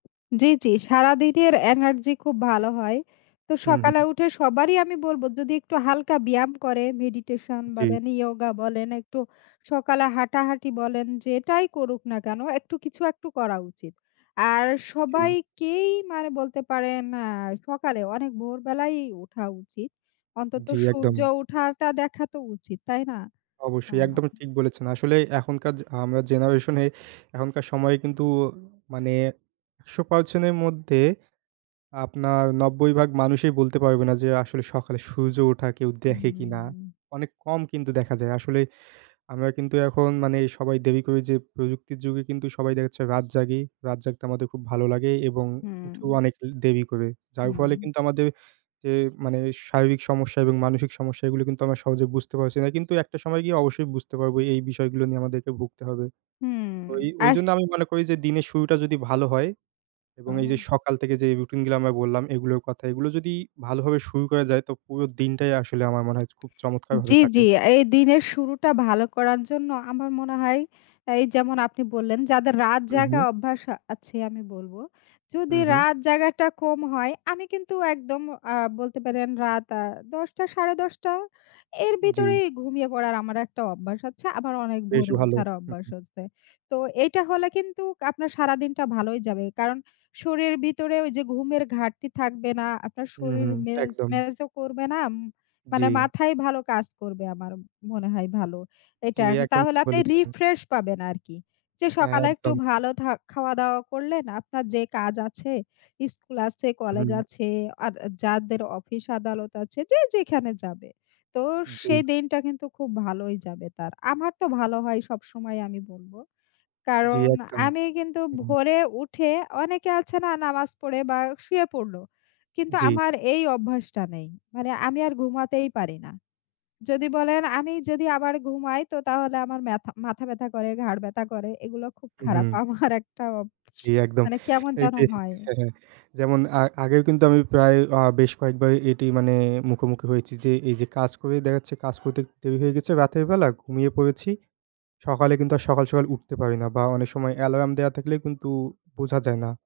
জি, জি। সারাদিনের এনার্জি খুব ভালো হয়। তো সকালে উহু। উঠে সবারই আমি বলব যদি একটু হালকা ব্যায়াম করে, মেডিটেশন জি। বলেন, ইয়োগা বলেন একটু সকালে হাঁটাহাঁটি বলেন, যেটাই করুক না কেন একটু কিছু একটু করা উচিত। আর জি। সবাইকেই মারে বলতে পারেন, আ সকালে অনেক ভোরবেলাই উঠা উচিত। অন্তত জি, একদম। সূর্য উঠাটা দেখা তো উচিত, তাই না? অবশ্যই, আহা! একদম হা ঠিক বলেছেন, আসলে এখনকার য আমরা জেনারেশনে এখনকার সময়ে কিন্তু, মানে ১০০% এর মধ্যে, আপনার ৯০ ভাগ মানুষই বলতে পারবে না যে, আসলে সকালে সূর্য ওঠা কেউ দেখে কিনা? উহুম। অনেক কম কিন্তু দেখা যায় আসলে, আমরা কিন্তু এখন মানে সবাই দেরি করে যে, প্রযুক্তির যুগে কিন্তু সবাই দেখাচ্ছে রাত জাগি, রাত জাগতে আমাদের খুব ভালো লাগে এবং উঠেও হুম। অনেক লে দেরি করে। যার ফলে উম কিন্তু আমাদের যে, মানে শারীরিক সমস্যা এবং মানসিক সমস্যা এগুলো কিন্তু আমরা সহজে বুঝতে পারছি না। কিন্তু একটা সময় গিয়ে অবশ্যই বুঝতে পারবো এই, এই বিষয়গুলো নিয়ে আমাদেরকে ভুগতে হবে। হুম, তো ওই আস ওইজন্য আমি মনে করি যে, দিনের শুরুটা যদি ভালো হয় আ এবং এইযে সকাল থেকে যেই, রুটিন গুলা আমরা বললাম এগুলোর কথা, এগুলো যদি ভালোভাবে শুরু করা যায় তো পুরো দিনটাই আসলে আমার মনে হয় যে, খুব জি, চমৎকারভাবে জি। কাটে। এই দিনের শুরুটা ভালো করার জন্য আমার মনে হয়, এই যেমন আপনি বললেন, যাদের রাত জায়গা উহু। অভ্যাস, আ আছে আমি বলব। যদি উহু। রাত জায়গাটা কম হয় আমি কিন্তু একদম আ বলতে পারেন রাত আ ১০ঃ০০ টা, ১০ঃ৩০ টা, এর জি। ভিতরেই ঘুমিয়ে পড়ার আমার একটা অভ্যাস আছে। আবার অনেক বেশ ভোরে ভালো! উঠার উ অভ্যাস উ হচ্ছে। তো এইটা হলে কিন্তু আপনার সারাদিনটা ভালোই যাবে। কারণ শরীর ভিতরেও ওইযে ঘুমের ঘাটতি থাকবে না, আপনার শরীর উহু, ম্যাজ একদম। ম্যাজো করবে না আম মানে জি। মাথায় ভালো কাজ করবে আমার, মনে হয় ভালো। জি, এটা একদম তাহলে ঠিক আপনি বলেছেন। রিফ্রেশ পাবেন আরকি। যে, হ্যাঁ, সকালে একটু একদম। ভালো থা খাওয়া-দাওয়া করলেন আপনার যে, কাজ আছে, স্কুল আছে, কলেজ হুম। আছে, আর যাদের অফিস আদালত আছে, যে, যেখানে যাবে। তো জি। সেই দিনটা কিন্তু খুব ভালোই যাবে তার। আমার তো ভালো হয় সবসময় আমি বলব। জি, কারণ একদম। আমি কিন্তু উম ভোরে উঠে অনেকে আছে না নামাজ পড়ে বা শুয়ে পড়ল। কিন্তু জি। আমার এই অভ্যাসটা নেই। মানে আমি আর ঘুমাতেই পারি না। যদি বলেন আমি যদি আবার ঘুমাই তো তাহলে আমার মেথা মাথা ব্যাথা করে, ঘাড় ব্যাথা করে এগুলো খুব খারাপ। উহু। আমার একটা অব. জি, একদম। মানে কেমন এই যেন দেখেন হয়। হ্যাঁ, হ্যাঁ। যেমন আ আগেও কিন্তু আমি প্রায় আ বেশ কয়েকবার এটি মানে মুখোমুখি হয়েছি যে, এইযে কাজ করে দেখাচ্ছে কাজ করতে, করতে দেরি হয়ে গেছে রাতের বেলা ঘুমিয়ে পড়েছি, সকালে কিন্তু আর সকাল, সকাল উঠতে পারি না বা অনেক সময় অ্যালার্ম দেওয়া থাকলেও কিন্তু বোঝা যায় না।